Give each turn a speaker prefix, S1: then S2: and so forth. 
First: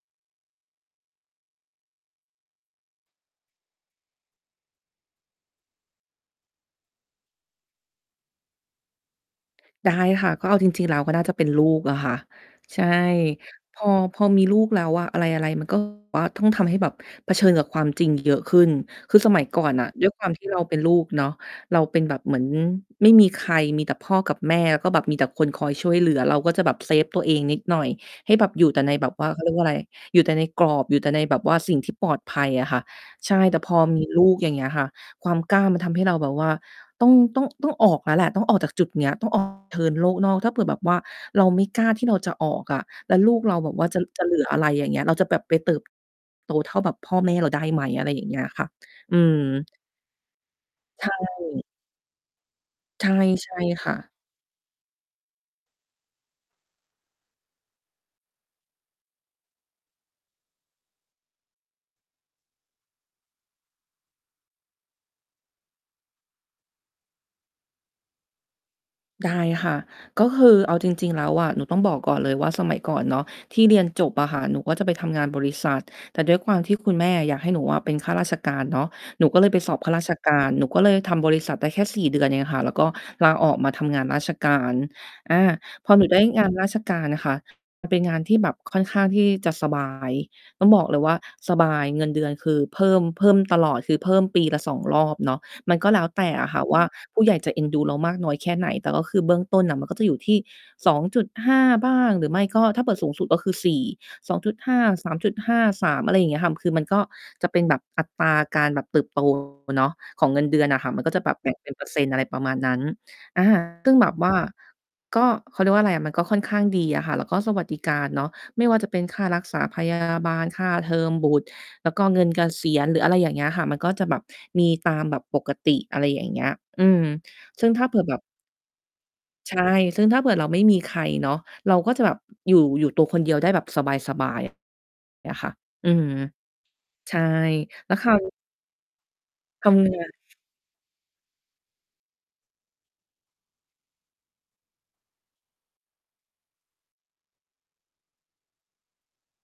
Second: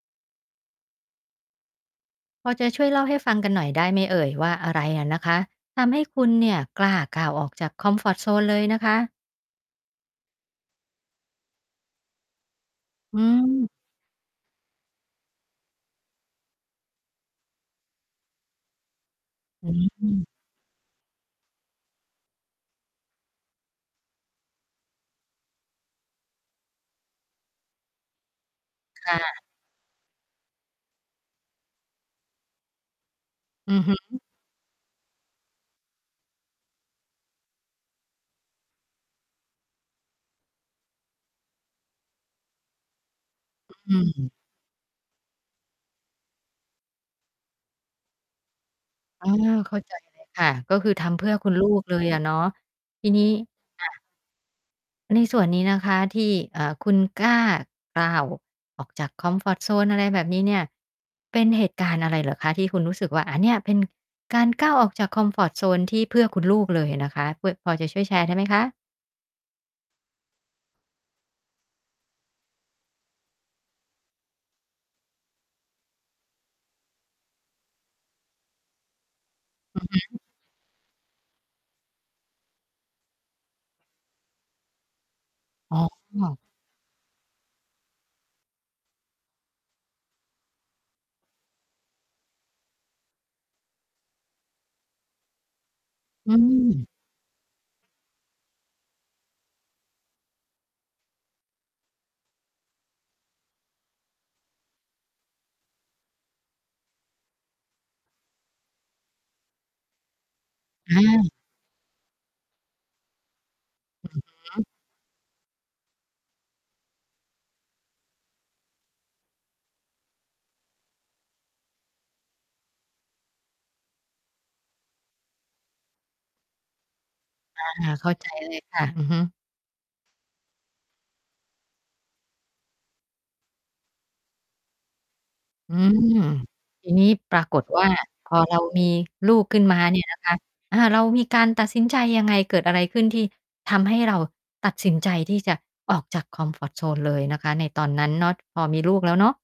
S1: พอจะช่วยเล่าให้ฟังกันหน่อยได้ไหมเอ่ยว่า อะไรอะนะคะทำให้คุณเนี่ย กล้าก้าวออกจากคอมฟอร์ตโซนเลยนะคะ?
S2: ได้ค่ะ ก็เอาจริง ๆ แล้วก็น่าจะเป็นลูกอะค่ะ ใช่
S1: อืม
S2: พอ พอมีลูกแล้วอะ อะไร ๆ มัน ก็ ว่า ต้องทำให้แบบเผชิญกับความจริงเยอะขึ้น คือสมัยก่
S1: อ
S2: อ
S1: ื
S2: นน่ะ ด้วยค
S1: ม
S2: วามที่เราเป็นลูกเนาะ เราเป็นแบบ เหมือนไม่มีใคร มีแต่พ่อกับแม่แล้วก็แบบมีแต่คนคอยช่วยเหลือ เราก็จะแบบเซฟตัวเองนิดหน่อย ให้แบบอยู่แต่ในแบ
S1: ค
S2: บ
S1: ่
S2: ว่า เขา
S1: ะ
S2: เรียกว่าไร อยู่แต่ในกรอบ อยู่แต่ในแบบว่าสิ่งที่ปลอดภัยอะค่ะ ใช่ แต่พ
S1: อื
S2: อ
S1: อฮึ
S2: มีลูกอย่างเงี้ยค่ะ ความกล้ามันทำให้เราแบบว่า ต้อง ต้อง ต้องออกแล้วแหละ ต้องออกจากจุดนี้ ต้อง ออก เชิญโลกนอก ถ้าเผื่อแบบว่าเราไม่กล้าที่เราจะออกอะ แล้วลูกเราแบ
S1: อ
S2: บว่า
S1: อื
S2: จะ ล จะเห
S1: ม
S2: ลืออะไรอย่างเงี้ย เราจะแบบไปเติบ โตเท่าแบบพ่อแม่เราได้ไหม อะไรอย่างเงี้ยค่ะ อื
S1: อ๋อ
S2: ม
S1: เข้า ใจเลย ค่ะ ก็คือ
S2: ใ
S1: ท
S2: ช
S1: ำเพื่อคุณล
S2: ่
S1: ูกเลยอะเนาะ
S2: ใช
S1: ที
S2: ่
S1: นี้
S2: ใช่
S1: อ
S2: ค
S1: า
S2: ่ะ
S1: ในส่วนนี้นะคะที่ เอ่อ คุณกล้าก้าวออกจากคอมฟอร์ตโซน อะไรแบบนี้เนี่ย เป็นเหตุการณ์อะไรเหรอคะ ที่คุณรู้สึกว่า อ่า เนี่ยเป็น การก้าวออกจากคอมฟอร์ตโซนที่เพื่อคุณลูกเลยอะนะคะ เพื่อ พอจะช่วยแชร์ได้ไหมคะ?
S2: ได้ค่ะ ก็คือเอาจริง ๆ แล้วอะ หนูต้องบอกก่อนเลยว่า สมัยก่อนเนาะ ที่เรียนจบอะค่ะ หนูก็จะไปทำงานบริษัท แต่ด้วยความที่คุณแม่อยากให้หนูอะเป็นข้าราชการเนาะ หนูก็เลยไปสอ
S1: อ
S2: บ
S1: ื
S2: ข
S1: อ
S2: ้า
S1: ฮ
S2: ราช
S1: ึ
S2: การ หนูก็เลยทำบริษัทได้แค่ 4 เดือนเองค่ะ แล้วก็ลาออกมาทำงานราชการ อ่า
S1: อ๋
S2: พอ หนูได้
S1: อ
S2: งานราชการน่ะค่ะ มันเป็นงานที่แบบค่อนข้างที่จะสบาย ต้องบอกเลยว่า สบาย เงินเดือนคือเพิ่ม เพิ่มตลอด คือ เพิ่มปีละ 2 รอบเนาะ มันก็แล้วแต
S1: อ
S2: ่
S1: ื
S2: อะค่ะว่า
S1: ม
S2: ผู้ใหญ่จะเอ็นดูเรามากน้อยแค่ไหน แต่ก็คือเบื้องต้นน่ะ มันก็จะอยู่ที่ 2.5 บ้าง หรือไม่ก็ ถ้าเปิดสูงสุดก็คือ 4 2.5, 3.5, 3 อะไรอย่างเงี้ยค่ะ คือมันก็จะเป็นแบบอัตราการแบบเติบ โต เนาะ ของเงินเดือนอะค่ะ
S1: อ
S2: มันก็จะแบ
S1: า
S2: บแบ่งเป็นเปอร์เซ็นต์ อะไรประมาณนั้น อ่า ซึ่งแ
S1: อ
S2: บ
S1: ือ
S2: บว่า
S1: ฮึ
S2: ก็ เขาเรียกว่าอะไรอะ มันก็ค่อนข้างดีอะค่ะ แล้วก็สวัสดิการเนาะ ไม่ว่าจะเป็นค่ารักษา พยา บาล ค่าเทอมบุตร แล้วก็เงินเกษียณหรือ อะไรอย่างเงี้ยค่ะ มันก็จะแบบมีตามแบบปกติ อะไรอย่างเงี้ย อืม
S1: อ
S2: ซึ
S1: า
S2: ่งถ้าเผื่อ
S1: เข้
S2: แ
S1: า
S2: บบ
S1: ใจเลยค่ะ อือฮึ
S2: ใช่ ซึ่งถ้าเกิดเราไม่มีใครเนาะ เราก็จะแบบอยู่ อยู่ตัวคนเดียวได้แบบสบาย ๆ เลยค่ะ
S1: อื
S2: อื
S1: ม
S2: ม
S1: ทีนี้
S2: ใช่
S1: ปรากฏว่า
S2: แล้วคราว น
S1: พ
S2: ี้
S1: อเรามีลูกขึ้น
S2: ท
S1: มา
S2: ำ
S1: เ
S2: ง
S1: นี
S2: า
S1: ่ย
S2: น
S1: นะคะ อ่า เรามีการตัดสินใจยังไง เกิดอะไรขึ้นที่ทำให้เราตัดสินใจที่จะออกจากคอมฟอร์ตโซนเลยนะคะในตอนนั้นเนาะ พอมีลูกแล้วเนาะ?